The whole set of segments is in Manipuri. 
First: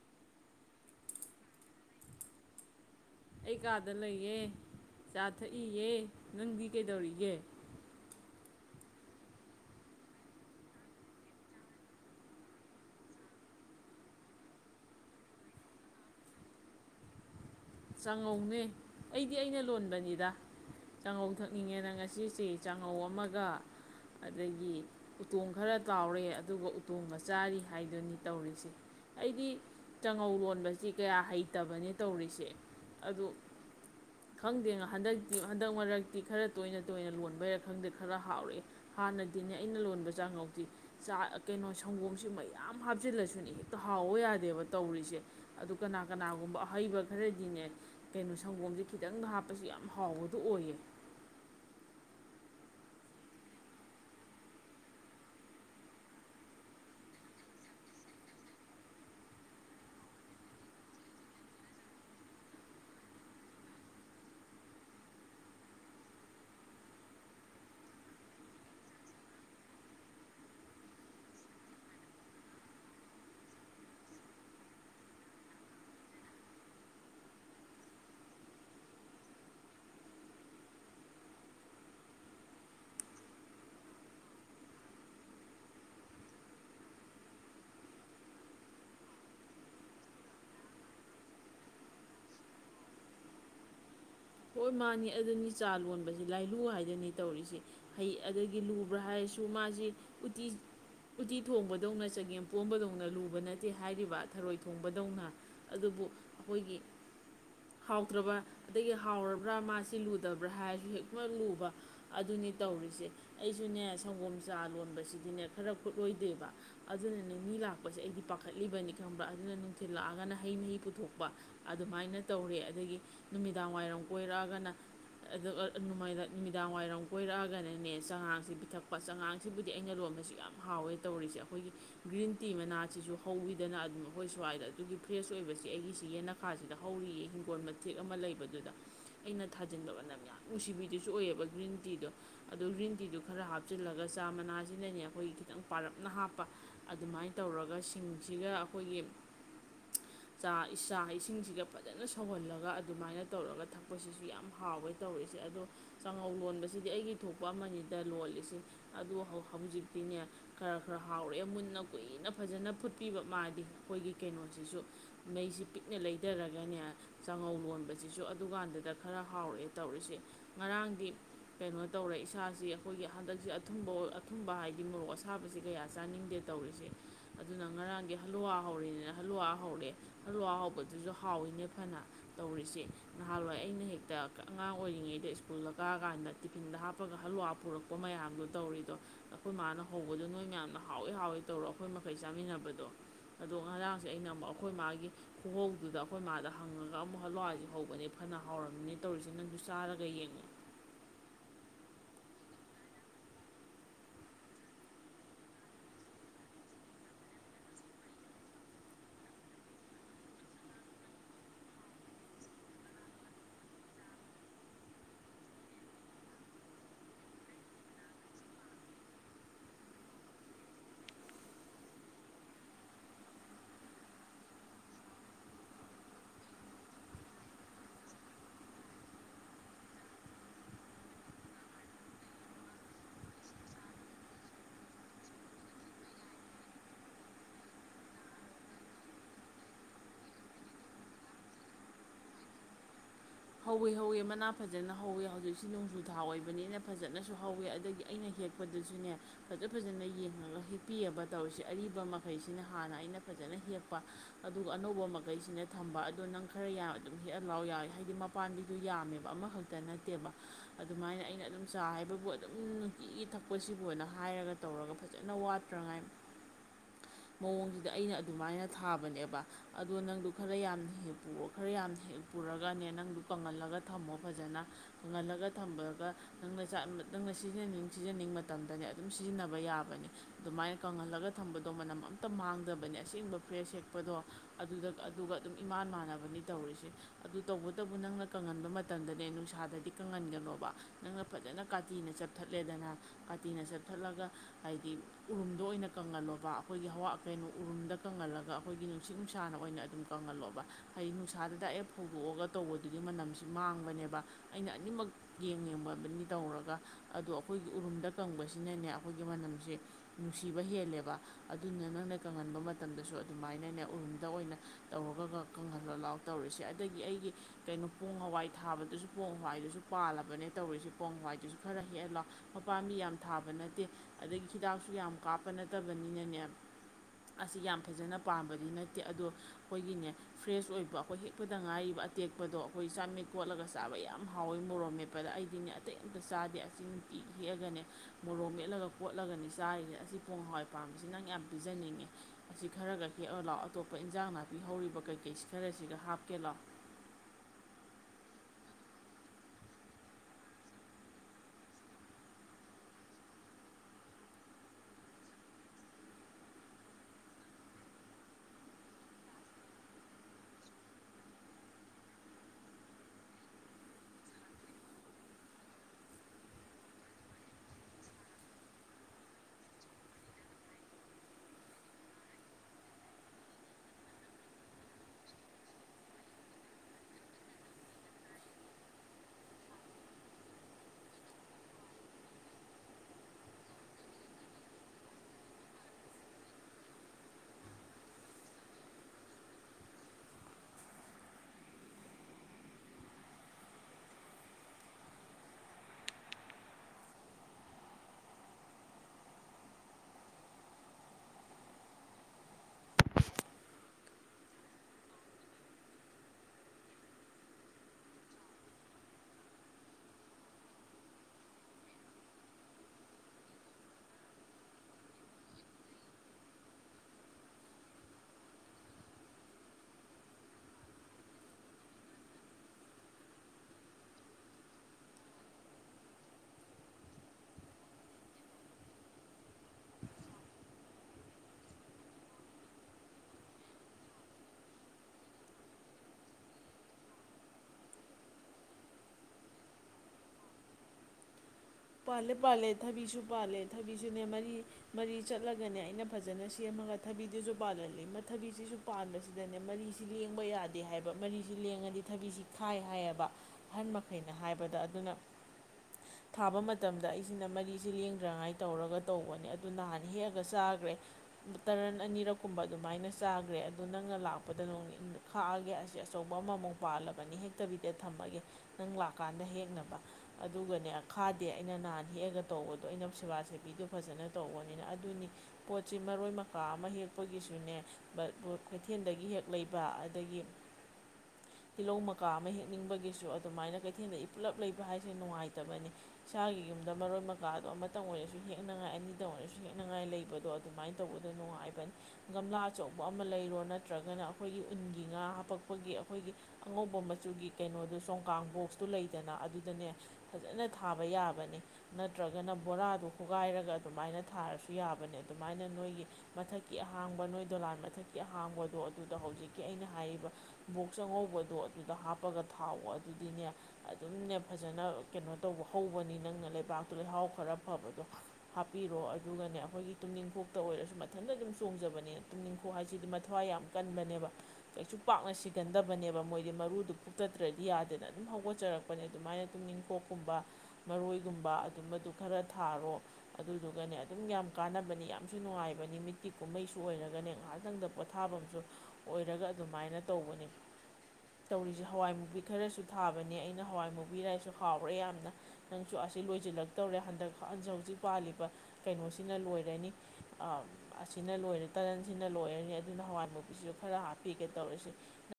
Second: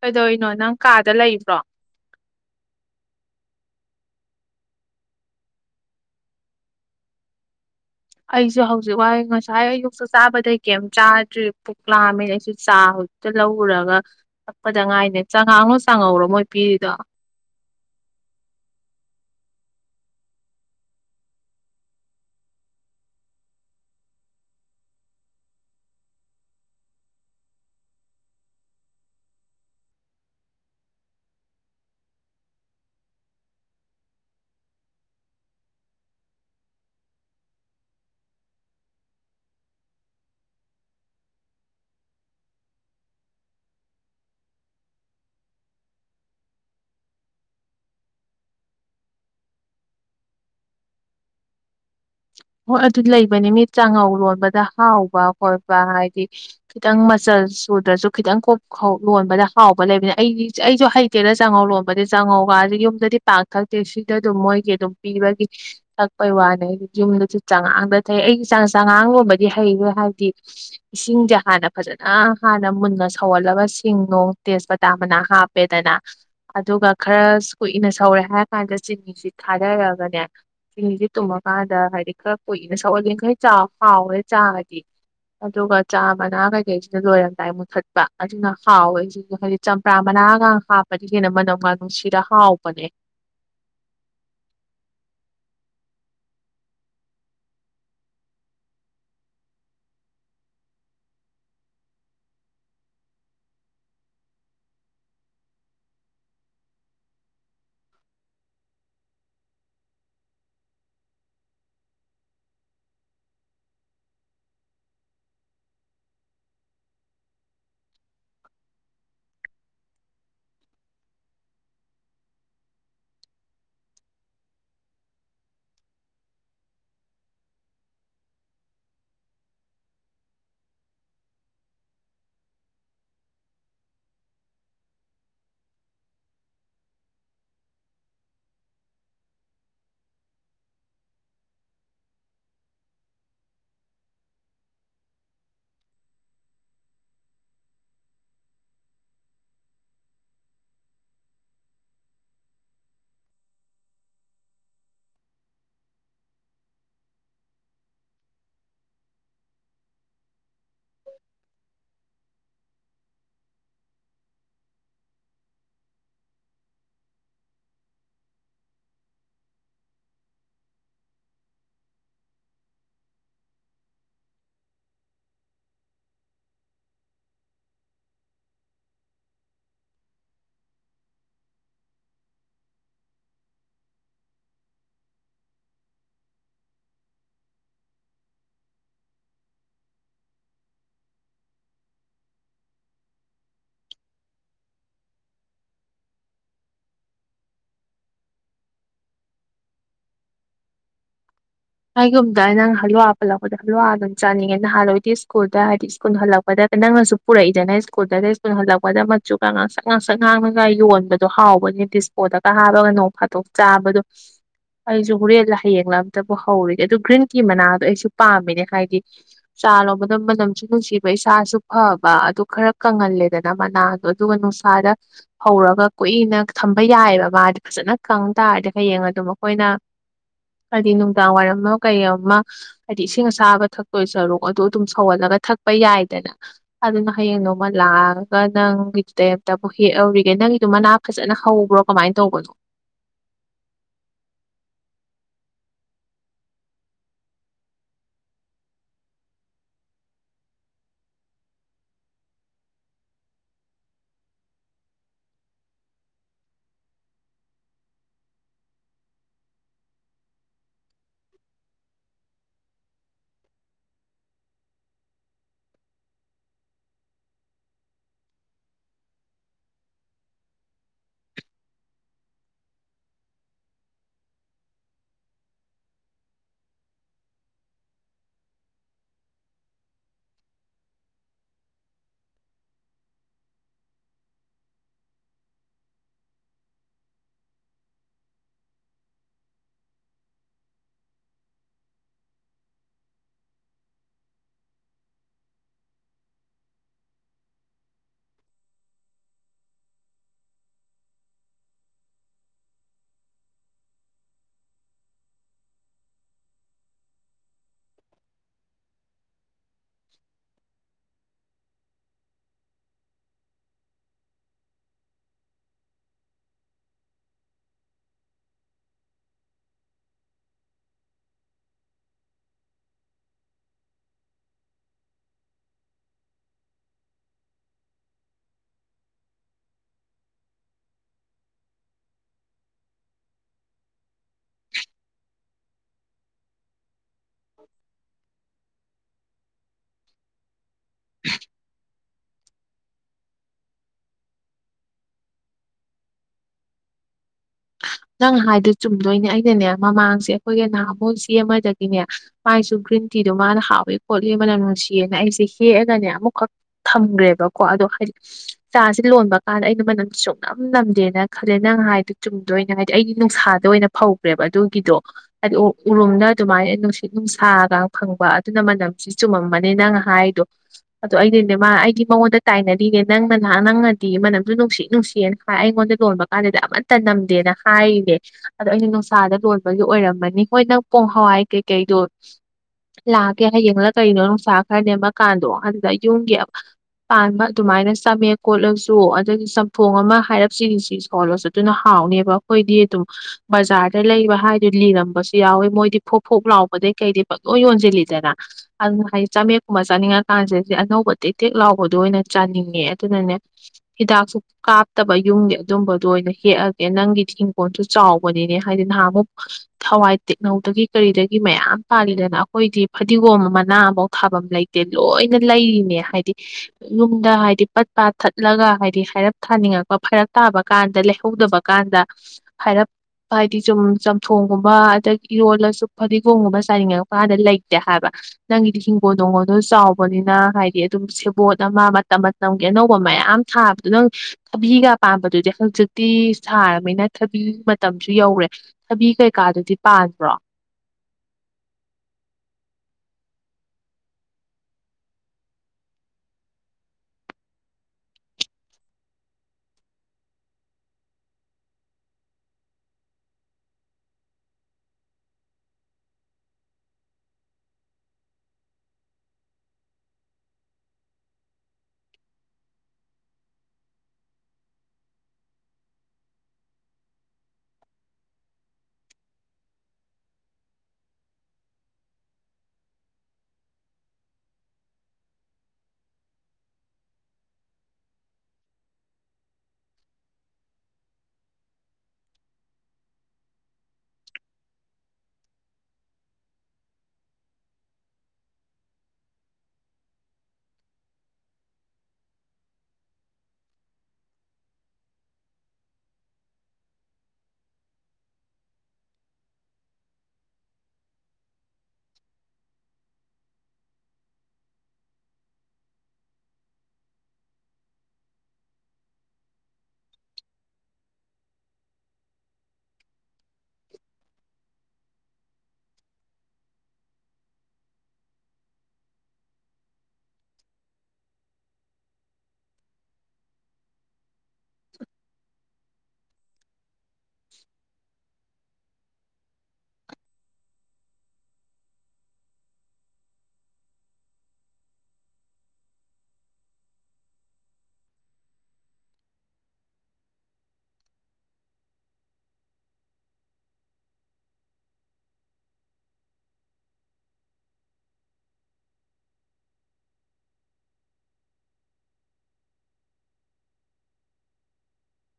ꯀꯩꯗꯧꯅꯣ ꯅꯪ ꯀꯥꯗ ꯂꯩꯕ꯭ꯔꯣ ꯑꯩ ꯀꯥꯗ ꯂꯩꯌꯦꯦ ꯆꯥ ꯊꯛꯏꯌꯦꯦ ꯅꯪꯗꯤ ꯀꯩꯗꯧꯔꯤꯒꯦ ꯑꯩꯁꯨ ꯍꯧꯖꯤꯛ ꯋꯥꯏ ꯉꯁꯥꯏ ꯑꯌꯣꯛꯁꯨ ꯆꯥꯕꯗꯒꯤꯩ ꯀꯩꯝ ꯆꯥꯗ꯭ꯔꯤ ꯄꯨꯛꯂꯥꯑꯝꯃꯤꯅ ꯑꯩꯁꯨ ꯆꯥ ꯍꯖꯤꯛꯇ ꯂꯧꯔꯨꯔꯒ ꯊꯛꯄꯗ ꯉꯥꯏꯅꯦ ꯆꯉꯥꯡꯅꯣ ꯆꯥꯍꯧꯔꯣ ꯃꯣꯏ ꯄꯤꯔꯤꯗꯣ ꯆꯥꯉꯧꯅꯦ ꯑꯩꯗꯤ ꯑꯩꯅ ꯂꯣꯟꯕꯅꯤꯗ ꯆꯥꯉꯧ ꯊꯛꯅꯤꯡꯉꯦꯅ ꯉꯁꯤꯁꯦ ꯆꯥꯛꯉꯧ ꯑꯃꯒ ꯑꯗꯒꯤ ꯎꯇꯣꯡ ꯈꯔ ꯇꯥꯎꯔꯦ ꯑꯗꯨꯒ ꯎꯇꯣꯡꯒ ꯆꯥꯔꯤ ꯍꯥꯏꯗꯨꯅꯤ ꯇꯧꯔꯤꯁꯦ ꯑꯩꯗꯤ ꯆꯥꯉꯧ ꯂꯣꯟꯕꯁꯤ ꯀꯌꯥ ꯍꯩꯇꯕꯅꯦ ꯇꯧꯔꯤꯁꯦ ꯑꯗꯨ ꯈꯪꯗꯦ ꯍꯟꯗꯛꯇꯤ ꯍꯟꯗꯛ ꯃꯔꯛꯇꯤ ꯈꯔ ꯇꯣꯏꯅ ꯇꯣꯏꯅ ꯂꯣꯟꯕꯩꯔꯥ ꯈꯪꯗꯦ ꯈꯔ ꯍꯥꯎꯔꯛꯑꯦ ꯍꯥꯟꯅꯗꯤꯅꯦ ꯑꯩꯅ ꯂꯣꯟꯕ ꯆꯥꯛꯉꯧꯗꯦ ꯆꯥꯛ ꯀꯩꯅꯣ ꯁꯪꯒꯣꯝꯁꯤ ꯃꯌꯥꯝ ꯍꯥꯞꯆꯤꯜꯂꯁꯨꯅꯦ ꯍꯦꯛꯇ ꯍꯥꯎꯕ ꯌꯥꯗꯦꯕ ꯇꯧꯔꯤꯁꯦ ꯑꯗꯨ ꯀꯅꯥ ꯀꯅꯥꯒꯨꯝꯕ ꯑꯍꯩꯕ ꯈꯔ ꯗꯤꯅꯦ ꯀꯩꯅꯣ ꯁꯪꯒꯣꯝꯁꯦ ꯈꯤꯇꯪ ꯍꯥꯞꯄꯁꯨ ꯌꯥꯝ ꯍꯥꯎꯕꯗꯣ ꯑꯣꯏꯌꯦ ꯍꯣꯏ ꯑꯗꯨ ꯂꯩꯕꯅꯤ ꯃꯤ ꯆꯥꯛꯉꯧ ꯂꯣꯟꯕꯗ ꯍꯥꯎꯕ ꯈꯣꯠꯄ ꯍꯥꯏꯗꯤ ꯈꯤꯇꯪ ꯃꯆꯜ ꯁꯨꯗ꯭ꯔꯁꯨ ꯈꯤꯇꯪ ꯀ ꯂꯣꯟꯕꯗ ꯍꯥꯎꯕ ꯂꯩꯕꯅꯦ ꯑꯩ ꯑꯩꯁꯨ ꯍꯩꯇꯦꯅ ꯆꯥꯛꯉꯧ ꯂꯣꯟꯕꯗ ꯆꯥꯛꯉꯧ ꯀꯦ ꯌꯨꯝꯗꯗꯤ ꯄꯥꯛ ꯊꯛꯇꯦ ꯁꯤꯗ ꯑꯗꯨꯝ ꯃꯣꯏꯒꯤ ꯑꯗꯨꯝ ꯄꯤꯕꯒꯤ ꯊꯛꯄꯩ ꯋꯥꯅꯦ ꯌꯨꯝꯗ ꯆꯉꯥꯡꯗ ꯊꯩ ꯑꯩꯒꯤ ꯆꯉꯥꯡꯒꯨꯝꯕꯗꯤ ꯍꯩꯔꯦ ꯍꯥꯏꯕꯗꯤ ꯏꯁꯤꯡꯁꯦ ꯍꯥꯟꯅ ꯐꯖꯅ ꯍꯥꯟꯅ ꯃꯨꯟꯅ ꯁꯧꯍꯜꯂꯕ ꯁꯤꯡꯅꯣ ꯇꯦꯖꯄꯇꯥ ꯃꯅꯥ ꯍꯥꯞꯄꯦꯗꯅ ꯑꯗꯨꯒ ꯈꯔ ꯀꯨꯏꯅ ꯁꯧꯔꯦ ꯍꯥꯏꯔ ꯀꯥꯟꯗ ꯆꯤꯅꯤꯁꯤ ꯊꯥꯗꯔꯒꯅꯦ ꯆꯤꯅꯤꯁꯤ ꯇꯨꯝꯃꯀꯥꯟꯗ ꯍꯥꯏꯗꯤ ꯈꯔ ꯀꯨꯏꯅ ꯁꯧꯍꯜꯂꯤꯈꯩ ꯆꯥꯎ ꯍꯥꯎꯔꯦ ꯆꯥꯒꯗꯤ ꯑꯗꯨꯒ ꯆꯥ ꯃꯅꯥ ꯀꯩꯀꯩꯁꯤꯅ ꯂꯣꯏꯔꯝꯗꯥꯏ ꯃꯨꯊꯠꯄ ꯑꯗꯨꯅ ꯍꯥꯎꯋꯦꯁꯤ ꯍꯥꯏꯗꯤ ꯆꯝꯄ꯭ꯔꯥ ꯃꯅꯥꯒ ꯍꯥꯞꯄꯗꯤ ꯍꯦꯟꯅ ꯃꯅꯝꯒ ꯅꯨꯡꯁꯤꯔ ꯍꯥꯎꯕꯅꯦ ꯍꯣꯏ ꯃꯥꯅꯤ ꯑꯗꯨꯅꯤ ꯆꯥ ꯂꯣꯟꯕꯕꯁꯤ ꯂꯥꯏꯂꯨ ꯍꯥꯏꯗꯅꯤ ꯇꯧꯔꯤꯁꯤ ꯍꯩ ꯑꯗꯒꯤ ꯂꯨꯕ꯭ꯔꯥ ꯍꯥꯏꯔꯁꯨ ꯃꯥꯁꯤ ꯎꯇꯤ ꯎꯇꯤ ꯊꯣꯡꯕꯗꯧꯅ ꯆꯒꯦꯝ ꯄꯣꯝꯕꯗꯧꯅ ꯂꯨꯕ ꯅꯠꯇꯦ ꯍꯥꯏꯔꯤꯕ ꯊꯔꯣꯏ ꯊꯣꯡꯕꯗꯧꯅ ꯑꯗꯨꯕꯨ ꯑꯩꯈꯣꯏꯒꯤ ꯍꯥꯎꯇ꯭ꯔꯕ ꯑꯗꯒꯤ ꯍꯥꯎꯔꯕ꯭ꯔꯥ ꯃꯥꯁꯤ ꯂꯨꯗꯕ꯭ꯔꯥ ꯍꯥꯏꯔꯁꯨ ꯍꯦꯛꯃꯛ ꯂꯨꯕ ꯑꯗꯨꯅꯤ ꯇꯧꯔꯤꯁꯦ ꯑꯩꯁꯨꯅꯦ ꯁꯪꯒꯣꯝ ꯆꯥ ꯂꯣꯟꯕꯁꯤꯗꯤꯅꯦ ꯈꯔ ꯈꯨꯠꯂꯣꯏꯗꯦꯕ ꯑꯗꯨꯅꯅꯦ ꯃꯤ ꯂꯥꯛꯄꯁꯦ ꯑꯩꯗꯤ ꯄꯥꯈꯠꯂꯤꯕꯅꯤ ꯈꯪꯕ꯭ꯔꯥ ꯑꯗꯨꯅ ꯅꯨꯡꯊꯤꯜ ꯂꯥꯛꯑꯒꯅ ꯍꯩ ꯃꯍꯤ ꯄꯨꯊꯣꯛꯄ ꯑꯗꯨꯃꯥꯏꯅ ꯇꯧꯔꯦ ꯑꯗꯒꯤ ꯅꯨꯃꯤꯗꯥꯡ ꯋꯥꯏꯔꯝ ꯀꯣꯏꯔꯛꯑꯒꯅ ꯑꯗꯨꯒ ꯅꯨꯃꯤꯗꯥꯡ ꯋꯥꯏꯔꯝ ꯀꯣꯏꯔꯛꯑꯒꯅꯅꯦ ꯆꯉꯥꯡꯁꯤ ꯄꯤꯊꯛꯄ ꯆꯉꯥꯡꯁꯤꯕꯨꯗꯤ ꯑꯩꯅ ꯂꯣꯟꯕꯁꯤ ꯌꯥꯝ ꯍꯥꯎꯋꯦ ꯇꯧꯔꯤꯁꯦ ꯑꯩꯈꯣꯏꯒꯤ ꯒ꯭ꯔꯤꯟ ꯇꯤ ꯃꯅꯥꯁꯤꯁꯨ ꯍꯧꯋꯤꯗꯅ ꯑꯗꯨꯝ ꯑꯩꯈꯣꯏ ꯁ꯭ꯋꯥꯏꯗ ꯑꯗꯨꯒꯤ ꯐ꯭ꯔꯦꯁ ꯑꯣꯏꯕꯁꯤ ꯑꯩꯒꯤ ꯁꯤ ꯌꯦꯟꯅꯈꯥꯁꯤꯗ ꯍꯧꯔꯤꯌꯦ ꯍꯤꯡꯒꯣꯜ ꯃꯊꯦꯛ ꯑꯃ ꯂꯩꯕꯗꯨꯗ ꯑꯩꯅ ꯊꯥꯖꯤꯟꯕꯅ ꯌꯥꯝ ꯅꯨꯡꯁꯤꯕꯤꯗꯨꯁꯨ ꯑꯣꯏꯑꯦꯕ ꯒ꯭ꯔꯤꯟ ꯇꯤꯗꯣ ꯑꯗꯨ ꯒ꯭ꯔꯤꯟ ꯇꯤꯗꯨ ꯈꯔ ꯍꯥꯞꯆꯤꯜꯂꯒ ꯆꯥ ꯃꯅꯥꯁꯤꯅꯅꯦ ꯑꯩꯈꯣꯏꯒꯤ ꯈꯤꯇꯪ ꯄꯥꯔꯞꯅ ꯍꯥꯞꯄ ꯑꯗꯨꯃꯥꯏꯅ ꯇꯧꯔꯒ ꯁꯤꯡꯁꯤꯒ ꯑꯩꯈꯣꯏꯒꯤꯥ ꯏꯁꯤꯡꯁꯤꯒ ꯐꯖꯅ ꯁꯧꯍꯜꯂꯒ ꯑꯗꯨꯃꯥꯏꯅ ꯇꯧꯔꯒ ꯊꯛꯄꯁꯤꯁꯨ ꯌꯥꯝ ꯍꯥꯎꯋꯦ ꯇꯧꯔꯛꯏꯁꯦ ꯑꯗꯣ ꯆꯥꯛꯉꯧ ꯂꯣꯟꯕꯁꯤꯗꯤ ꯑꯩꯒꯤ ꯊꯣꯛꯄ ꯑꯃꯅꯤꯗ ꯂꯣꯜꯂꯤꯁꯦ ꯑꯗꯨ ꯍꯧꯖꯤꯛꯇꯤꯅꯦ ꯈꯔ ꯈꯔ ꯍꯥꯎꯔꯦ ꯃꯨꯟꯅ ꯀꯨꯏꯅ ꯐꯖꯅ ꯐꯨꯠꯄꯤꯕ ꯃꯥꯗꯤ ꯑꯩꯈꯣꯏꯒꯤ ꯀꯩꯅꯣꯁꯤꯁꯨ ꯃꯩꯁꯤ ꯄꯤꯛꯅ ꯂꯩꯊꯔꯒꯅꯦ ꯆꯥꯉꯧ ꯂꯣꯟꯕꯁꯤꯁꯨ ꯗꯨꯀꯥꯟꯗꯨꯗ ꯈꯔ ꯍꯥꯎꯔꯛꯑꯦ ꯇꯧꯔꯤꯁꯦ ꯉꯔꯥꯡꯗꯤ ꯀꯩꯅꯣ ꯇꯧꯔꯦ ꯏꯁꯥꯁꯤ ꯑꯩꯈꯣꯏꯒꯤ ꯍꯟꯗꯛꯁꯤ ꯑꯊꯨꯝꯕ ꯑꯊꯨꯝꯕ ꯍꯥꯏꯗꯤ ꯃꯣꯔꯣꯛ ꯑꯁꯥꯕꯁꯤ ꯀꯌꯥ ꯆꯥꯅꯤꯡꯗꯦ ꯇꯧꯔꯤꯁꯦ ꯑꯗꯨꯅ ꯉꯔꯥꯡꯗꯤ ꯍꯂꯨꯋꯥ ꯍꯧꯔꯤꯅꯤꯅ ꯍꯜꯂꯨꯋꯥ ꯍꯧꯔꯦ ꯍꯂꯨꯋꯥ ꯍꯧꯕꯗꯨꯁꯨ ꯍꯥꯎꯏꯤꯅꯦ ꯐꯅ ꯇꯧꯔꯤꯁꯦ ꯅꯍꯥꯟꯋꯥꯏ ꯑꯩꯅ ꯍꯦꯛꯇ ꯑꯉꯥꯡ ꯑꯣꯏꯔꯤꯉꯩꯗ ꯁ꯭ꯀꯨꯜꯗ ꯀꯛꯑꯀꯥꯟꯗ ꯇꯤꯐꯤꯟꯗ ꯍꯥꯞꯄꯒ ꯍꯜꯨꯋꯥ ꯄꯨꯔꯛꯄ ꯃꯌꯥꯝꯗꯣ ꯇꯧꯔꯤꯗꯣ ꯑꯩꯈꯣꯏ ꯃꯥꯅ ꯍꯧꯕꯗꯣ ꯅꯣꯏ ꯃꯌꯥꯝꯅ ꯍꯥꯎꯋꯦ ꯍꯥꯎꯋꯦ ꯇꯧꯔꯣ ꯑꯩꯈꯣꯏ ꯃꯈꯩ ꯆꯥꯃꯤꯟꯅꯕꯗꯣ ꯑꯗꯣ ꯉꯔꯥꯡꯁꯦ ꯑꯩꯅ ꯑꯃꯨꯛ ꯑꯩꯈꯣꯏ ꯃꯥꯒꯤ ꯈꯨꯍꯧꯗꯨꯗ ꯑꯩꯈꯣꯏ ꯃꯥꯗ ꯍꯪꯉꯒ ꯑꯃꯨꯛ ꯍꯜꯋꯥꯁꯤ ꯍꯧꯧꯕ ꯩ ꯐꯅ ꯍꯥꯎꯔꯕꯝꯅꯤꯅꯦ ꯇꯧꯔꯤꯁꯦ ꯅꯪꯁꯨ ꯆꯥꯔꯒ ꯌꯦꯡꯉ ꯑꯩꯒꯨꯝꯗ ꯅꯪ ꯍꯜꯨꯋꯥ ꯄꯜꯂꯛꯄꯗꯣ ꯍꯜꯨꯋꯥ ꯑꯗꯨꯝ ꯆꯥꯅꯤꯡꯉꯦ ꯅꯍꯥꯟꯋꯥꯏꯗꯤ ꯁ꯭ꯀꯨꯜꯗ ꯍꯥꯏꯗꯤ ꯁ꯭ꯀꯨꯜ ꯍꯜꯂꯛꯄꯗ ꯅꯪꯅꯁꯨ ꯄꯨꯔꯛꯏꯗꯅ ꯁ꯭ꯀꯨꯜꯗꯒ ꯁ꯭ꯀꯨꯜ ꯍꯜꯂꯛꯄꯗ ꯃꯆꯨꯒ ꯉꯥꯡꯁꯛ ꯉꯥꯡꯁꯛ ꯉꯥꯡꯉꯒ ꯌꯣꯟꯕꯗꯣ ꯍꯥꯎꯕꯅꯦ ꯗꯤꯁꯄꯣꯗꯒ ꯍꯥꯞꯕꯒ ꯅꯣꯡ ꯐꯥꯠꯇꯣꯛ ꯆꯥꯕꯗꯣ ꯑꯩꯁꯨ ꯍꯣꯔꯦꯟ ꯍꯌꯦꯡꯂꯗ ꯍꯧꯔꯔꯤꯗꯤ ꯑꯗꯨ ꯒ꯭ꯔꯤꯟ ꯀꯤ ꯃꯅꯥꯗꯣ ꯑꯩꯁꯨ ꯄꯥꯝꯃꯤꯅꯦ ꯍꯥꯏꯗꯤ ꯆꯥ ꯂꯣꯟꯕꯗ ꯃꯅꯝꯁꯨ ꯅꯨꯡꯁꯤꯕ ꯏꯁꯥꯁꯨ ꯐꯕ ꯑꯗꯨ ꯈꯔ ꯀꯪꯍꯜꯂꯦꯗꯅ ꯃꯅꯥꯗꯣ ꯑꯗꯨꯒ ꯅꯨꯡꯁꯥꯗ ꯍꯧꯔꯒ ꯀꯨꯏꯅ ꯊꯝꯕ ꯌꯥꯏꯕ ꯃꯥꯗꯤ ꯐꯖꯅ ꯀꯪ ꯇꯥꯔꯗꯤ ꯍꯌꯦꯡ ꯑꯗꯨꯣ ꯃꯈꯣꯏꯅ ꯍꯥꯏꯗꯤ ꯅꯨꯡꯗꯥꯡ ꯋꯥꯏꯔꯝ ꯑꯃ ꯀꯩ ꯑꯃ ꯍꯥꯏꯗꯤ ꯏꯁꯤꯡ ꯑꯁꯥꯕ ꯊꯛꯇꯣꯏ ꯁꯔꯨꯛ ꯑꯗꯨ ꯑꯗꯨꯝ ꯁꯧꯍꯜꯂꯒ ꯊꯛꯄ ꯌꯥꯏꯗꯅ ꯑꯗꯨꯅ ꯍꯌꯦꯡ ꯅꯣꯡꯃ ꯂꯥꯛꯑꯒ ꯅꯪꯒꯤ ꯇꯩꯝꯇꯕꯨ ꯍꯦꯛꯍꯧꯔꯤꯒꯦ ꯅꯪꯒꯤꯗꯨ ꯃꯅꯥ ꯐꯖꯅ ꯍꯧꯕ꯭ꯔꯣ ꯀꯃꯥꯏꯅ ꯇꯧꯕꯅꯣ ꯍꯧꯋꯦ ꯍꯧꯋꯦ ꯃꯅꯥ ꯐꯖꯅ ꯍꯧꯋꯦ ꯍꯧꯖꯤꯛꯁꯤ ꯅꯣꯡꯖꯨ ꯊꯥ ꯑꯣꯏꯕꯅꯤꯅ ꯐꯖꯅꯁꯨ ꯍꯧꯋꯦ ꯑꯗꯒꯤ ꯑꯩꯅ ꯍꯦꯛꯄꯗꯨꯁꯨꯅꯦ ꯐꯖ ꯐꯖꯅ ꯌꯦꯡꯉꯒ ꯍꯦꯛꯄꯤꯑꯕ ꯇꯧꯔꯤꯁꯦ ꯑꯔꯤꯕ ꯃꯈꯩꯁꯤꯅ ꯍꯥꯟꯅ ꯑꯩꯅ ꯐꯖꯅ ꯍꯦꯛꯄ ꯑꯗꯨꯒ ꯑꯅꯧꯕ ꯃꯈꯩꯁꯤꯅ ꯊꯝꯕ ꯑꯗꯣ ꯅꯪ ꯈꯔ ꯑꯗꯨꯝ ꯍꯦꯛꯍ ꯂꯥꯎ ꯌꯥꯎꯋꯦ ꯍꯥꯏꯗꯤ ꯄꯥꯝꯕꯤꯗꯨꯣ ꯌꯥꯝꯃꯦꯕ ꯑꯃꯈꯛꯇ ꯅꯠꯇꯦꯕ ꯑꯗꯨꯃꯥꯏꯅ ꯑꯩꯅ ꯑꯗꯨꯝ ꯆꯥ ꯍꯥꯏꯕꯕꯨ ꯑꯗꯨꯝ ꯅꯨꯡꯇꯒꯤ ꯊꯛꯄꯁꯤꯕꯨꯅ ꯍꯥꯏꯔꯒ ꯇꯧꯔꯒ ꯐꯖꯅ ꯋꯥꯠꯇ꯭ꯔꯉꯥꯏ ꯃꯑꯣꯡꯗꯨꯗ ꯑꯩꯅ ꯑꯗꯨꯃꯥꯏꯅ ꯊꯥꯕꯅꯦꯕ ꯑꯗꯣ ꯅꯪꯗ ꯈꯔ ꯌꯥꯝꯅꯦꯛꯄ ꯈꯔ ꯌꯥꯝꯅ ꯍꯦꯛꯄꯔꯒꯅꯦ ꯅꯪ ꯀꯪꯍꯜꯂꯒ ꯊꯝꯃꯣ ꯐꯖꯅ ꯀꯪꯍꯜꯂꯒ ꯊꯝꯕꯒ ꯅꯪꯅ ꯅꯪꯅ ꯁꯤꯖꯟꯅꯅꯤꯡꯕ ꯃꯇꯝꯗꯅꯦ ꯑꯗꯨꯝ ꯁꯤꯖꯤꯟꯅꯕ ꯌꯥꯕꯅꯤ ꯑꯗꯨꯃꯥꯏꯅ ꯀꯪꯍꯜꯂꯒ ꯊꯝꯕꯗꯣ ꯃꯅꯝ ꯑꯝꯇ ꯃꯥꯡꯗꯕꯅꯦ ꯑꯁꯦꯡꯕ ꯐ꯭ꯔꯦꯁ ꯍꯦꯛꯄꯗꯣ ꯑꯗꯨꯗ ꯑꯗꯨꯒ ꯑꯗꯨꯝ ꯏꯃꯥꯟ ꯃꯥꯟꯅꯕꯅꯤ ꯇꯧꯔꯤꯁꯦ ꯑꯗꯨ ꯇꯧꯕꯇꯕꯨ ꯅꯪꯅ ꯀꯪꯍꯟꯕ ꯃꯇꯝꯗꯅꯦ ꯅꯨꯡꯁꯥꯗꯗꯤ ꯀꯪꯍꯟꯒꯅꯣꯕ ꯅꯪꯅ ꯐꯖꯅ ꯀꯥꯇꯤꯅ ꯆꯠꯊꯠꯂꯦꯗꯅ ꯀꯥꯇꯤꯅ ꯆꯠꯊꯠꯂꯒ ꯍꯥꯏꯗꯤ ꯎꯔꯨꯝꯗ ꯑꯣꯏꯅ ꯀꯪꯍꯜꯂꯣꯕ ꯑꯩꯈꯣꯏꯒꯤ ꯍꯋꯥ ꯀꯩꯅꯣ ꯎꯔꯨꯝꯗ ꯀꯪꯍꯜꯂꯒ ꯑꯩꯈꯣꯏꯒꯤ ꯅꯨꯡꯁꯤꯠ ꯅꯨꯡꯁꯥꯅ ꯑꯣꯏꯅ ꯑꯗꯨꯝ ꯀꯪꯍꯜꯂꯣꯕ ꯍꯥꯏꯗꯤ ꯅꯨꯡꯁꯥꯗꯗ ꯑꯦꯞ ꯐꯧꯗꯣꯛꯑꯒ ꯇꯧꯕꯗ ꯑꯗꯨꯒꯤ ꯃꯅꯝꯁꯤ ꯃꯥꯡꯕꯅꯦꯕ ꯑꯩꯅ ꯑꯅꯤꯃꯛ ꯌꯦꯡ ꯌꯦꯡꯕꯅꯤ ꯇꯧꯔꯒ ꯑꯗꯣ ꯑꯩꯈꯣꯏꯒꯤ ꯎꯔꯨꯝꯗ ꯀꯪꯕꯁꯤꯅꯅꯦ ꯑꯩꯈꯣꯏꯒꯤ ꯃꯅꯝꯁꯦ ꯅꯨꯡꯁꯤꯕ ꯍꯦꯜꯂꯦꯕ ꯑꯗꯨꯅ ꯅꯪꯅ ꯀꯪꯍꯟꯕ ꯃꯇꯝꯗꯁꯨ ꯑꯗꯨꯃꯥꯏꯅꯅꯦ ꯎꯔꯨꯝꯗ ꯑꯣꯏꯅ ꯇꯧꯔꯒ ꯀꯪꯍꯜꯂꯣ ꯂꯥꯎ ꯇꯧꯔꯤꯁꯦ ꯑꯗꯒꯤ ꯑꯩꯒꯤ ꯀꯩꯅꯣ ꯄꯣꯡ ꯍꯋꯥꯏ ꯊꯥꯕꯗꯁꯨ ꯄꯣꯡ ꯍꯋꯥꯏꯗꯨꯁꯨ ꯄꯥꯜꯂꯕꯅꯦ ꯇꯧꯔꯤꯁꯦ ꯄꯣꯡ ꯍꯋꯥꯏꯗꯨꯁꯨ ꯈꯔ ꯍꯦꯜꯂꯣ ꯃꯄꯥꯝꯕꯤ ꯌꯥꯝ ꯊꯥꯕ ꯅꯠꯇꯦ ꯑꯗꯒꯤ ꯍꯤꯗꯥꯛꯁꯨ ꯌꯥꯝ ꯀꯥꯞꯄ ꯅꯠꯇꯕꯅꯤꯅꯅꯦ ꯑꯁꯤ ꯌꯥꯝ ꯐꯖꯅ ꯄꯥꯝꯕꯗꯤ ꯅꯠꯇꯦ ꯑꯗꯣ ꯑꯩꯈꯣꯏꯒꯤꯅꯦ ꯐ꯭ꯔꯦꯁ ꯑꯣꯏꯕ ꯑꯩꯈꯣꯏ ꯍꯦꯛꯄꯗ ꯉꯥꯏꯔꯤꯕ ꯑꯇꯦꯛ ꯆꯛꯄꯗꯣ ꯑꯩꯈꯣꯏ ꯆꯥꯃꯤꯠ ꯀꯣꯠꯂꯒ ꯆꯥꯕ ꯌꯥꯝ ꯍꯥꯎꯋꯤ ꯃꯣꯔꯣ ꯃꯦꯠꯄꯗ ꯑꯩꯗꯤꯅꯦ ꯑꯇꯩ ꯑꯝꯇ ꯆꯥꯗꯦꯤꯡ ꯏ ꯌꯦꯦꯛꯑꯒꯅꯦ ꯃꯣꯔꯣꯡ ꯌꯦꯠꯂꯒ ꯄꯣꯠꯂꯒꯅꯤ ꯆꯥꯔꯤꯁꯦ ꯑꯁꯤ ꯄꯣꯡ ꯍꯥꯎꯏ ꯄꯥꯝꯕꯁꯤ ꯅꯪ ꯌꯥꯝ ꯄꯤꯖꯅꯤꯡꯉꯦ ꯑꯁꯤ ꯈꯔꯒ ꯍꯦꯛꯑ ꯂꯥꯛꯑꯣ ꯑꯇꯣꯞꯄ ꯏꯟꯖꯥꯡ ꯅꯥꯄꯤ ꯍꯧꯔꯤꯕ ꯀꯩꯀꯩꯁꯤ ꯈꯔꯁꯤꯒ ꯍꯥꯞꯀꯦ ꯂꯥꯛꯑꯣ ꯅꯪ ꯍꯥꯏꯗꯨ ꯆꯨꯝꯗꯣꯏꯅꯦ ꯑꯩꯅꯅꯦ ꯃꯃꯥꯡꯁꯦ ꯑꯩꯈꯣꯏꯒꯤ ꯅꯍꯥꯃꯣꯣꯟ ꯁꯤ ꯑꯃꯗꯒꯤꯅꯦ ꯃꯥꯏꯁꯨ ꯒ꯭ꯔꯤꯟ ꯇꯤꯗꯣ ꯃꯥꯅ ꯍꯥꯎꯏ ꯈꯣꯠꯂꯤ ꯃꯅꯝ ꯅꯨꯡꯁꯤꯌꯦꯅ ꯑꯩꯁꯦ ꯍꯦꯛꯑꯒꯅꯦ ꯑꯃꯨꯛꯈꯛ ꯊꯝꯈ꯭ꯔꯦꯕꯀꯣ ꯑꯗꯣ ꯍꯥꯏꯗꯤ ꯆꯥꯁꯦ ꯂꯣꯟꯕ ꯀꯥꯟꯗ ꯑꯩꯅ ꯃꯅꯝ ꯁꯨꯡꯅꯝ ꯅꯝꯗꯦꯅ ꯈꯜꯂꯦ ꯅꯪ ꯍꯥꯏꯗꯨꯣ ꯑꯗꯨꯗ ꯑꯣꯏꯅ ꯍꯥꯏꯗꯤ ꯑꯩꯗꯤ ꯅꯨꯡꯁꯥꯗ ꯑꯣꯏꯅ ꯐꯧꯈ꯭ꯔꯦꯕ ꯑꯗꯨꯒꯤꯗꯣ ꯍꯥꯏꯗꯤ ꯎꯔꯨꯝꯅ ꯑꯗꯨꯃꯥꯏꯅ ꯅꯨꯡꯁꯤꯠ ꯅꯨꯡꯁꯥꯒ ꯐꯪꯕ ꯑꯗꯨꯅ ꯃꯅꯝꯁꯤ ꯆꯨꯝꯃꯝꯃꯅꯦ ꯅꯪ ꯍꯥꯏꯗꯣ ꯑꯗꯨꯗꯣ ꯑꯩꯗꯤꯅꯦ ꯃꯥ ꯑꯩꯒꯤ ꯃꯉꯣꯟꯗ ꯇꯥꯏꯅꯔꯤꯅꯦ ꯅꯪꯅ ꯅꯍ ꯅꯪꯅꯗꯤ ꯃꯅꯝꯁꯨ ꯅꯨꯡꯁꯤꯠ ꯅꯨꯡꯁꯤꯅ ꯍꯥꯏ ꯑꯩꯉꯣꯟꯗ ꯂꯣꯟꯕ ꯀꯥꯟꯗꯗꯤ ꯑꯃꯠꯇꯝ ꯦꯅ ꯍꯥꯏꯔꯤꯅꯦ ꯑꯗꯣ ꯑꯩꯅ ꯅꯨꯡꯁꯥꯗ ꯂꯣꯟꯕꯒꯤ ꯑꯣꯏꯔꯝꯃꯅꯤ ꯍꯣꯏ ꯅꯪ ꯄꯣꯡ ꯍꯋꯥꯏ ꯀꯩꯀꯩꯗꯣ ꯂꯥꯛꯒꯦ ꯍꯌꯦꯡꯂ ꯀꯩꯅꯣ ꯅꯨꯡꯁꯥ ꯈꯔ ꯅꯦꯝꯃꯀꯥꯟꯗꯣ ꯑꯗꯨꯗ ꯌꯨꯝꯒꯤ ꯄꯥꯟꯕ ꯑꯗꯨꯃꯥꯏꯅ ꯆꯝꯃꯦ ꯈꯣꯠꯂꯁꯨ ꯑꯗꯨꯗꯒꯤ ꯆꯝꯊꯣꯡ ꯑꯃ ꯍꯥꯏꯔꯞꯁꯤꯅꯤ ꯁꯤꯁꯨ ꯈꯣꯠꯂꯁꯨ ꯑꯗꯨꯅ ꯍꯥꯎꯅꯦꯕ ꯑꯩꯈꯣꯏꯗꯤ ꯑꯗꯨꯝ ꯕꯖꯥꯔꯗ ꯂꯩꯕ ꯍꯥꯏꯗꯨ ꯂꯤꯔꯝꯕꯁꯨ ꯌꯥꯎꯋꯦ ꯃꯣꯏꯗꯤ ꯐꯣꯛ ꯐꯣꯛ ꯂꯥꯎꯕꯗꯩ ꯀꯩꯗꯩ ꯄ ꯂꯣꯏ ꯌꯣꯟꯁꯤꯜꯂꯤꯗꯅ ꯑꯗꯨꯅ ꯍꯥꯏꯗꯤ ꯆꯥꯃꯦꯠꯀꯨꯝꯕ ꯆꯥꯅꯤꯡꯉꯀꯥꯟꯁꯤꯗ ꯑꯅꯧꯕ ꯇꯦꯛ ꯇꯦꯛ ꯂꯥꯎꯕꯗꯣ ꯑꯣꯏꯅ ꯆꯥꯅꯤꯡꯉꯦ ꯑꯗꯨꯅꯅꯦ ꯍꯤꯗꯥꯛꯁꯨ ꯀꯥꯞꯇꯕ ꯌꯨꯝꯗꯤ ꯑꯗꯨꯝꯕꯗꯣ ꯑꯣꯏꯅ ꯍꯦꯛꯑꯒꯦ ꯅꯪꯒꯤ ꯍꯥꯏꯗꯤ ꯏꯤꯡꯈꯣꯜꯁꯨ ꯆꯥꯎꯕꯅꯤꯅꯦ ꯍꯥꯏꯗꯤ ꯅꯍꯥꯟ ꯑꯃꯨꯛ ꯊꯋꯥꯏ ꯇꯦꯛꯅꯧꯗꯒꯤ ꯀꯔꯤꯗꯒꯤ ꯃꯌꯥꯝ ꯄꯥꯜꯂꯤꯗꯅ ꯑꯩꯈꯣꯏꯗꯤ ꯐꯗꯤꯒꯣꯝ ꯃꯅꯥ ꯑꯃꯥꯎ ꯊꯥꯐꯝ ꯂꯩꯇꯦ ꯂꯣꯏꯅ ꯂꯩꯔꯤꯅꯦ ꯍꯥꯏꯗꯤ ꯌꯨꯝꯗ ꯍꯥꯏꯗꯤ ꯄꯠ ꯄꯥꯠ ꯊꯠꯂꯒ ꯍꯥꯏꯗꯤ ꯍꯥꯏꯔꯞ ꯊꯥꯅꯤꯡꯉꯛꯄ ꯐꯔꯛ ꯇꯥꯕ ꯀꯥꯟꯗ ꯂꯩꯍꯧꯗꯕ ꯀꯥꯟꯗ ꯍꯥꯏꯔꯞ ꯍꯥꯏꯗꯤ ꯁꯨꯝ ꯆꯝꯊꯣꯡꯒꯨꯝꯕ ꯑꯗꯒꯤ ꯏꯔꯣꯜꯂꯁꯨ ꯐꯗꯤꯒꯣꯝꯒꯨꯝꯕ ꯆꯥꯏꯅꯤꯡꯉꯛ ꯀꯥꯟꯗ ꯂꯩꯇꯦ ꯍꯥꯏꯕ ꯅꯪꯒꯤꯗꯤ ꯍꯤꯡꯒꯣꯜ ꯅꯣꯡꯒꯣꯜꯗꯣ ꯆꯥꯎꯕꯅꯤꯅ ꯍꯥꯏꯗꯤ ꯑꯗꯨꯝ ꯁꯦꯕꯣꯠ ꯑꯃ ꯃꯇꯝ ꯃꯇꯝꯒꯤ ꯑꯅꯧꯕ ꯃꯌꯥꯝ ꯊꯥꯕꯗꯣ ꯅꯪ ꯊꯕꯤꯒ ꯄꯥꯟꯕꯗꯨꯗꯤ ꯍꯧꯖꯤꯛꯇꯤ ꯁꯥꯔꯒ ꯅꯤꯅ ꯊꯕꯤ ꯃꯇꯝꯁꯨ ꯌꯧꯔꯦ ꯊꯕꯤ ꯀꯩꯀꯥꯗꯨꯗꯤ ꯄꯥꯟꯕ꯭ꯔꯣ ꯄꯥꯜꯂꯦ ꯄꯥꯜꯂꯦ ꯊꯕꯤꯁꯨ ꯄꯥꯜꯂꯦ ꯊꯕꯤꯁꯨꯅꯦ ꯃꯔꯤ ꯃꯔꯤ ꯆꯠꯂꯒꯅꯦ ꯑꯩꯅ ꯐꯖꯅ ꯁꯦꯝꯃꯒ ꯊꯕꯤꯗꯨꯁꯨ ꯄꯥꯜꯍꯜꯂꯤ ꯊꯕꯤꯁꯤꯁꯨ ꯄꯥꯟꯕꯁꯤꯗꯅꯦ ꯃꯔꯤꯁꯤ ꯂꯦꯡꯕ ꯌꯥꯗꯦ ꯍꯥꯏꯕ ꯃꯔꯤꯁꯤ ꯂꯦꯡꯉꯗꯤ ꯊꯕꯤꯁꯤ ꯈꯥꯏ ꯍꯥꯏꯌꯦꯕ ꯑꯍꯟ ꯃꯈꯩꯅ ꯍꯥꯏꯕꯗ ꯑꯗꯨꯅ ꯊꯥꯕ ꯃꯇꯝꯗ ꯑꯩꯁꯤꯅ ꯃꯔꯤꯁꯤ ꯂꯦꯡꯗꯅꯉꯥꯏ ꯇꯧꯔꯒ ꯇꯧꯕꯅꯦ ꯑꯗꯨ ꯅꯍꯥꯟ ꯍꯦꯛꯑꯒ ꯆꯥꯈ꯭ꯔꯦ ꯇꯔꯟ ꯑꯅꯤꯔꯛꯀꯨꯝꯕ ꯑꯗꯨꯃꯥꯏꯅ ꯆꯥꯈ꯭ꯔꯦ ꯑꯗꯨ ꯅꯪꯅ ꯂꯥꯛꯄꯗ ꯈꯥꯛꯑꯒꯦ ꯑꯁꯤꯁꯦ ꯑꯆꯧꯕ ꯑꯃꯃꯨꯛ ꯄꯥꯜꯂꯕꯅꯤ ꯍꯦꯛꯇꯕꯤꯗ ꯊꯝꯃꯒꯦ ꯅꯪ ꯂꯥꯛꯀꯥꯟꯗ ꯍꯦꯛꯅꯕ ꯑꯗꯨꯒꯅꯦ ꯈꯥꯗꯦ ꯑꯩꯅ ꯅꯍꯥꯟ ꯍꯦꯛꯑꯒ ꯇꯧꯕꯗꯣ ꯑꯩꯅ ꯁꯦꯕꯥ ꯁꯦꯕꯤꯗꯣ ꯐꯖꯅ ꯇꯧꯕꯅꯤꯅ ꯑꯗꯨꯅꯤ ꯄꯣꯠꯁꯤ ꯃꯔꯣꯏ ꯃꯀꯥ ꯑꯃ ꯍꯦꯛꯄꯒꯤꯁꯨꯅꯦ ꯀꯩꯊꯦꯜꯗꯒꯤ ꯍꯦꯛ ꯂꯩꯕ ꯑꯗꯒꯤ ꯇꯤꯜꯍꯧ ꯃꯀꯥ ꯑꯃ ꯍꯦꯛꯅꯤꯡꯕꯒꯤꯁꯨ ꯑꯗꯨꯃꯥꯏꯅ ꯀꯩꯊꯦꯜꯗ ꯄꯨꯜꯂꯞ ꯂꯩꯕ ꯍꯥꯏꯁꯦ ꯅꯨꯡꯉꯥꯏꯇꯕꯅꯤ ꯏꯁꯥꯒꯤ ꯌꯨꯝꯗ ꯃꯔꯣꯏ ꯃꯀꯥꯗꯣ ꯑꯃꯇꯪ ꯑꯣꯏꯔꯁꯨ ꯍꯦꯛꯅꯉꯥꯏ ꯑꯅꯤꯇꯪ ꯑꯣꯏꯔꯁꯨ ꯍꯦꯛꯅꯉꯥꯏ ꯂꯩꯕꯗꯣ ꯑꯗꯨꯃꯥꯏꯅ ꯇꯧꯕꯗ ꯅꯨꯡꯉꯥꯏꯕꯅꯤ ꯒꯝꯂꯥ ꯑꯆꯧꯕ ꯑꯃ ꯂꯩꯔꯣ ꯅꯠꯇ꯭ꯔꯒꯅ ꯑꯩꯈꯣꯏꯒꯤ ꯎꯟꯒꯤ ꯉꯥ ꯍꯥꯄꯛꯄꯒꯤ ꯑꯩꯈꯣꯏꯒꯤ ꯑꯉꯧꯕ ꯃꯆꯨꯒꯤ ꯀꯩꯅꯣꯗꯨꯣ ꯆꯣꯡꯒꯥꯡ ꯕꯣꯛꯁꯇꯨ ꯂꯩꯗꯅ ꯑꯗꯨꯗꯅꯦ ꯐꯖꯅ ꯊꯥꯕ ꯌꯥꯕꯅꯦ ꯅꯠꯇ꯭ꯔꯒꯅ ꯕꯣꯔꯥꯗ‌ꯣ ꯍꯣꯒꯥꯏꯔꯒ ꯑꯗꯨꯃꯥꯏꯅ ꯊꯥꯔꯁꯨ ꯌꯥꯕꯅꯦ ꯑꯗꯨꯃꯥꯏꯅ ꯅꯣꯏꯒꯤ ꯃꯊꯛꯀꯤ ꯑꯍꯥꯡꯕ ꯅꯣꯏ ꯗꯣꯂꯥꯟ ꯃꯊꯛꯀꯤ ꯑꯍꯥꯡꯕꯗꯣ ꯑꯗꯨꯗ ꯍꯧꯖꯤꯛꯀꯤ ꯑꯩꯅ ꯍꯥꯏꯔꯤꯕ ꯕꯣꯛꯁ ꯑꯉꯧꯕꯗꯣ ꯑꯗꯨꯗ ꯍꯥꯞꯄꯒ ꯊꯥꯎꯑꯣ ꯑꯗꯨꯗꯤꯅꯦ ꯑꯗꯨꯝꯅꯦ ꯐꯖꯅ ꯀꯩꯅꯣ ꯇꯧꯕ ꯍꯧꯕꯅꯤ ꯅꯪꯅ ꯂꯩꯕꯥꯛꯇꯣ ꯂꯩꯍꯥꯎ ꯈꯔ ꯐꯕꯗꯣ ꯍꯥꯞꯄꯤꯔꯣ ꯑꯗꯨꯒꯅꯦ ꯑꯩꯈꯣꯏꯒꯤ ꯇꯨꯝꯅꯤꯡꯈꯣꯛꯇ ꯑꯣꯏꯔꯁꯨ ꯃꯊꯟꯇ ꯑꯗꯨꯝ ꯆꯣꯡꯖꯕꯅꯦ ꯇꯨꯝꯅꯤꯡꯈꯣꯛ ꯍꯥꯏꯁꯤꯗꯤ ꯃꯊ꯭ꯋꯥꯏ ꯌꯥꯝ ꯀꯟꯕꯅꯦꯕ ꯀꯩꯁꯨ ꯄꯥꯛꯅꯁꯤ ꯒꯟꯗꯕꯅꯦꯕ ꯃꯣꯏꯗꯤ ꯃꯔꯨꯗꯨ ꯄꯨꯨꯛꯇꯠꯇ꯭ꯔꯗꯤ ꯌꯥꯗꯅ ꯑꯗꯨꯝ ꯍꯧꯒꯠꯆꯔꯛꯄꯅꯦ ꯑꯗꯨꯃꯥꯏꯅ ꯑꯗꯨꯝ ꯇ‌ꯣꯛꯅꯤꯡꯀꯣꯛ ꯀꯨꯝꯕ ꯃꯔꯣꯏꯒꯨꯝꯕ ꯑꯗꯨꯝꯕꯗꯨ ꯈꯔ ꯊꯥꯔꯣ ꯑꯗꯨꯗꯨꯒꯅꯦ ꯑꯗꯨꯝ ꯌꯥꯝ ꯀꯥꯟꯅꯕꯅꯤ ꯌꯥꯝꯁꯨ ꯅꯨꯡꯉꯥꯏꯕꯅꯤ ꯃꯤꯠꯀꯤ ꯀꯨꯝꯍꯩꯁꯨ ꯑꯣꯏꯔꯒꯅꯦ ꯉꯥꯏꯍꯥꯛꯇꯪꯗ ꯄꯣꯊꯥꯐꯝꯁꯨ ꯑꯣꯏꯔꯒ ꯑꯗꯨꯃꯥꯏꯅ ꯇꯧꯕꯅꯦ ꯇꯧꯔꯤꯁꯦ ꯍꯋꯥꯏ ꯃꯨꯕꯤ ꯈꯔꯁꯨ ꯊꯥꯕꯅꯦ ꯑꯩꯅ ꯍꯋꯥꯏ ꯃꯨꯕꯤꯔꯁꯨ ꯍꯥꯎꯕ ꯍꯧꯔꯦ ꯌꯥꯝꯅ ꯅꯪꯁꯨ ꯑꯁꯤ ꯂꯣꯏꯁꯤꯜꯂꯛꯇꯧꯔꯦ ꯍꯟꯗꯛ ꯍꯧꯖꯤꯛ ꯍꯧꯖꯤꯛ ꯄꯥꯜꯂꯤꯕ ꯀꯩꯅꯣꯁꯤꯅ ꯂꯣꯏꯔꯅꯤ ꯑꯁꯤꯅ ꯂꯣꯏꯔꯅꯤ ꯇꯔꯟꯁꯤꯅ ꯂꯣꯏꯔꯅꯤ ꯑꯗꯨꯅ ꯍꯋꯥꯏ ꯃꯨꯕꯤꯁꯤꯁꯨ ꯈꯔ ꯍꯥꯞꯄꯤꯒꯦ ꯇꯧꯔꯤꯁ‌ꯦ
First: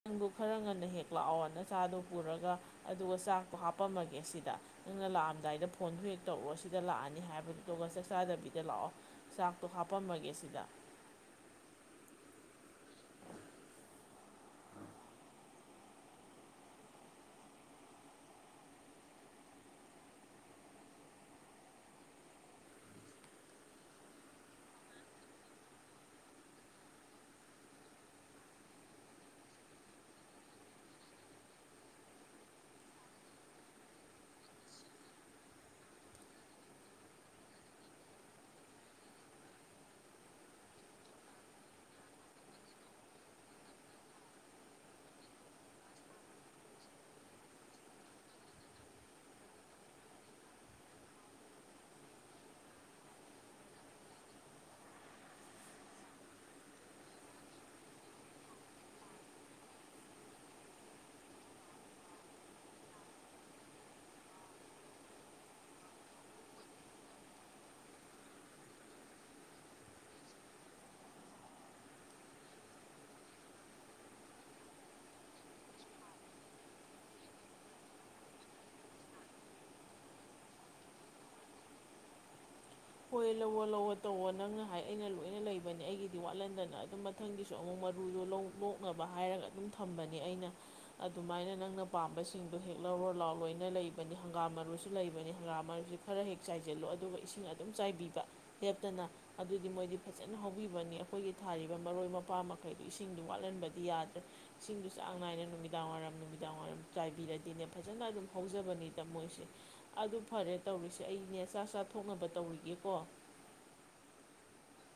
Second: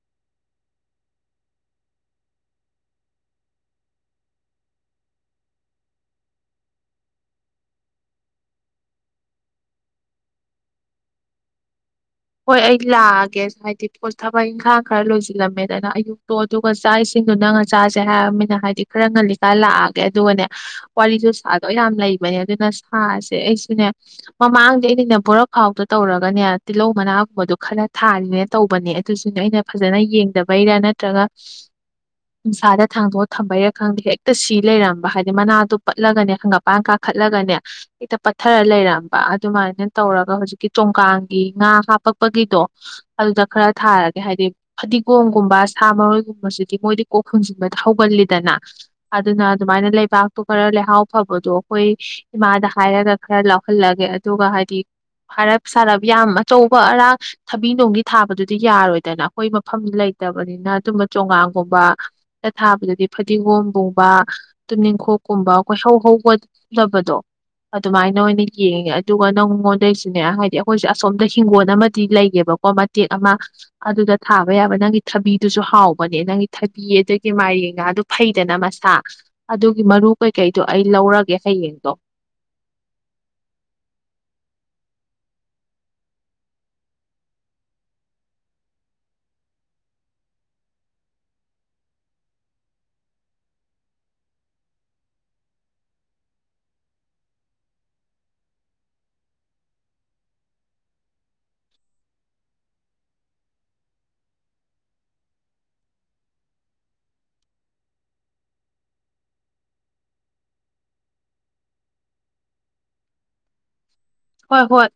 ꯅꯪꯗ‌ꯣ ꯈꯔ ꯉꯟꯅ ꯍꯦꯛ ꯂꯥꯛꯑꯣꯅ ꯅꯆꯥꯗꯣ ꯄꯨꯔꯒ ꯑꯗꯨꯒ ꯆꯥꯛꯇꯣ ꯍꯥꯞꯄꯝꯃꯒꯦ ꯁꯤꯗ ꯅꯪꯅ ꯂꯥꯛꯑꯝꯗꯥꯏꯗ ꯐꯣꯟꯗꯣ ꯍꯦꯛ ꯇꯧꯔꯛꯑꯣ ꯁꯤꯗ ꯂꯥꯛꯑꯅꯤ ꯍꯥꯏꯕꯗꯨꯗꯨꯒ ꯆꯥꯛ ꯆꯥꯗꯕꯤꯗ ꯂꯥꯛꯑꯣ ꯆꯥꯛꯇꯣ ꯍꯥꯞꯄꯝꯃꯒꯦ ꯁꯤꯗ ꯍꯣꯏ ꯑꯩ ꯂꯥꯛꯑꯒꯦ ꯍꯥꯏꯗꯤ ꯄꯣ ꯊꯕꯛ ꯏꯪꯈꯥꯡ ꯈꯔ ꯂꯣꯏꯁꯤꯜꯂꯝꯃꯦꯗꯅ ꯑꯌꯨꯛꯇꯣ ꯑꯗꯨꯒ ꯆꯥꯛ ꯏꯁꯤꯡꯗꯨ ꯅꯪ ꯉ ꯆꯥꯁꯦ ꯍꯥꯏꯔꯕꯝꯃꯤꯅ ꯍꯥꯏꯗꯤ ꯈꯔ ꯉꯜꯂꯤꯀꯥꯟ ꯂꯥꯛꯑꯒꯦ ꯑꯗꯨꯒꯅꯦ ꯋꯥꯔꯤꯁꯨ ꯁꯥꯗꯣ ꯌꯥꯝ ꯂꯩꯕꯅꯦ ꯑꯗꯨꯅ ꯁꯥꯁꯦ ꯑꯩꯁꯨꯅꯦ ꯃꯃꯥꯡꯗ ꯑꯩꯅꯅꯦ ꯕꯣꯔꯥꯈꯥꯎꯗ ꯇꯧꯔꯒꯅꯦ ꯇꯤꯜꯍꯧ ꯃꯅꯥꯒꯨꯝꯕꯗꯣ ꯈꯔ ꯊꯥꯔꯤꯅꯦ ꯇꯧꯕꯅꯦ ꯑꯗꯨꯁꯨꯅꯦ ꯑꯩꯅ ꯐꯖꯅ ꯌꯦꯡꯗꯕꯩꯔꯥ ꯅꯠꯇ꯭ꯔꯒ ꯅꯨꯡꯁꯥꯗ ꯊꯥꯡꯗꯣꯛꯑ ꯊꯝꯕꯩꯔꯥ ꯈꯪꯗꯦ ꯍꯦꯛꯇ ꯁꯤ ꯂꯩꯔꯝꯕ ꯍꯥꯏꯗꯤ ꯃꯅꯥꯗꯣ ꯄꯠꯂꯒꯅꯦ ꯍꯪꯒꯄꯥꯟ ꯀꯥꯈꯠꯂꯒꯅꯦ ꯍꯦꯛꯇ ꯄꯠꯊꯔ ꯂꯩꯔꯝꯕ ꯑꯗꯨꯃꯥꯏꯅ ꯇꯧꯔꯒ ꯍꯧꯖꯤꯛꯀꯤ ꯆ‌ꯣꯡꯒꯥꯡꯒꯤ ꯉꯥ ꯍꯥꯞꯄꯛꯄꯒꯤꯗꯣ ꯑꯗꯨꯗ ꯈꯔ ꯊꯥꯔꯒꯦ ꯍꯥꯏꯗꯤ ꯐꯗꯤꯒꯣꯝꯒꯨꯝꯕ ꯁꯥ ꯃꯔꯣꯏꯒꯨꯝꯕꯁꯤꯗꯤ ꯃꯣꯏꯗꯤ ꯀꯣꯛ ꯍꯨꯟꯖꯤꯟꯕꯗ ꯍꯧꯒꯜꯂꯤꯗꯅ ꯑꯗꯨꯅ ꯑꯗꯨꯃꯥꯏꯅ ꯂꯩꯕꯥꯛꯇꯣ ꯈꯔ ꯂꯩꯍꯥꯎ ꯐꯕꯗꯣ ꯑꯩꯈꯣꯏ ꯏꯃꯥꯗ ꯍꯥꯏꯔꯒ ꯈꯔ ꯂꯥꯎꯍꯜꯂꯒꯦ ꯑꯗꯨꯒ ꯍꯥꯏꯗꯤ ꯍꯥꯏꯔꯞ ꯁꯥꯔꯞ ꯌꯥꯝ ꯑꯆꯧꯕ ꯑꯔꯥꯡ ꯊꯕꯤ ꯅꯨꯡꯗꯤ ꯊꯥꯕꯗꯨꯗꯤ ꯌꯥꯔꯣꯏꯗꯅ ꯑꯩꯈꯣꯏ ꯃꯐꯝ ꯂꯩꯇꯕꯅꯤꯅ ꯑꯗꯨꯝꯕ ꯆꯣꯡꯒꯥꯡꯒꯨꯝꯕ ꯊꯥꯕꯗꯗꯤ ꯐꯗꯤꯒꯣꯝꯒꯨꯝꯕ ꯇꯨꯝꯅꯤꯡꯈꯣꯛꯀꯨꯝꯕ ꯀ‌ꯣꯏꯍꯧ ꯍꯧꯒꯗꯕꯗꯣ ꯑꯗꯨꯃꯥꯏꯅ ꯑꯣꯏꯅ ꯌꯦꯡꯉꯦ ꯑꯗꯨꯒ ꯅꯪꯉꯣꯟꯗꯩꯁꯤꯅꯦ ꯍꯥꯏꯗꯤ ꯑꯩꯈꯣꯏꯁꯦ ꯁꯣꯝꯗ ꯍꯤꯡꯒꯣꯜ ꯑꯃꯗꯤ ꯂꯩꯌ‌ꯦꯕꯀꯣ ꯃꯇꯦꯛ ꯑꯃ ꯑꯗꯨꯗ ꯊꯥꯕ ꯌꯥꯕ ꯅꯪꯒꯤ ꯊꯕꯤꯗꯨꯁꯨ ꯍꯥꯎꯕꯅꯦ ꯅꯪꯒꯤ ꯊꯕꯤ ꯑꯗꯒꯤ ꯃꯥꯏꯔ‌ꯦꯟꯒꯗꯨ ꯐꯩꯗꯅ ꯃꯁꯥ ꯑꯗꯨꯒꯤ ꯃꯔꯨ ꯀꯩꯀꯩꯗꯣ ꯑꯩ ꯂꯧꯔꯒꯦ ꯍꯌꯦꯡꯗꯣ ꯍꯣꯏ ꯂꯧꯑꯣ ꯂꯧꯋꯣ ꯇꯧꯋꯣ ꯅꯪꯅ ꯍꯥꯏ ꯑꯩꯅ ꯂꯣꯏꯅ ꯂꯩꯕꯅꯦ ꯑꯩꯒꯤꯗꯤ ꯋꯥꯠꯍꯟꯗꯅ ꯑꯗꯨꯝ ꯃꯊꯪꯒꯤꯁꯨ ꯑꯃꯨꯛ ꯃꯔꯨꯗꯣ ꯂꯧ ꯂꯣꯛꯅꯕ ꯍꯥꯏꯔꯒ ꯑꯗꯨꯝ ꯊꯝꯕꯅꯦ ꯑꯩꯅ ꯑꯗꯨꯃꯥꯏꯅ ꯅꯪꯅ ꯄꯥꯝꯕꯁꯤꯡꯗꯣ ꯍꯦꯛ ꯂꯧꯔꯣ ꯂꯥꯎꯑꯣ ꯂꯣꯏꯅ ꯂꯩꯕꯅꯤ ꯍꯪꯒꯥꯝ ꯃꯔꯨꯁꯨ ꯂꯩꯕꯅꯤ ꯍꯪꯒꯥꯝ ꯃꯔꯨꯁꯤ ꯈꯔ ꯍꯦꯛ ꯆꯥꯏꯁꯤꯜꯂꯣ ꯑꯗꯨꯒ ꯏꯁꯤꯡ ꯑꯗꯨꯝ ꯆꯥꯏꯕꯤꯕ ꯂꯦꯞꯇꯅ ꯑꯗꯨꯗꯤ ꯃꯣꯏꯗꯤ ꯐꯖꯅ ꯍꯧꯕꯤꯕꯅꯤ ꯑꯩꯈꯣꯏꯒꯤ ꯊꯥꯔꯤꯕ ꯃꯔꯣꯏ ꯃꯄꯥꯡ ꯃꯈꯩꯗꯣ ꯏꯁꯤꯡꯗꯨ ꯋꯥꯠꯍꯟꯕꯗꯤ ꯌꯥꯗ꯭ꯔꯦ ꯏꯁꯤꯡꯗꯨ ꯆꯥꯡ ꯅꯥꯏꯅ ꯅꯨꯃꯤꯗꯥꯡ ꯋꯥꯏꯔꯝ ꯅꯨꯃꯤꯗꯥꯡ ꯋꯥꯏꯔꯝ ꯆꯥꯏꯕꯤꯔꯗꯤꯅꯦ ꯐꯖꯅ ꯑꯗꯨꯝ ꯍꯧꯖꯕꯅꯤꯗ ꯃꯣꯏꯁꯦ ꯑꯗꯨ ꯐꯔꯦ ꯇꯧꯔꯤꯁꯦ ꯑꯩꯅꯦ ꯆꯥꯛ ꯆꯥꯊꯣꯛꯅꯕ ꯇꯧꯔꯤꯒꯦꯀꯣ ꯍꯣꯏ ꯍꯣꯏ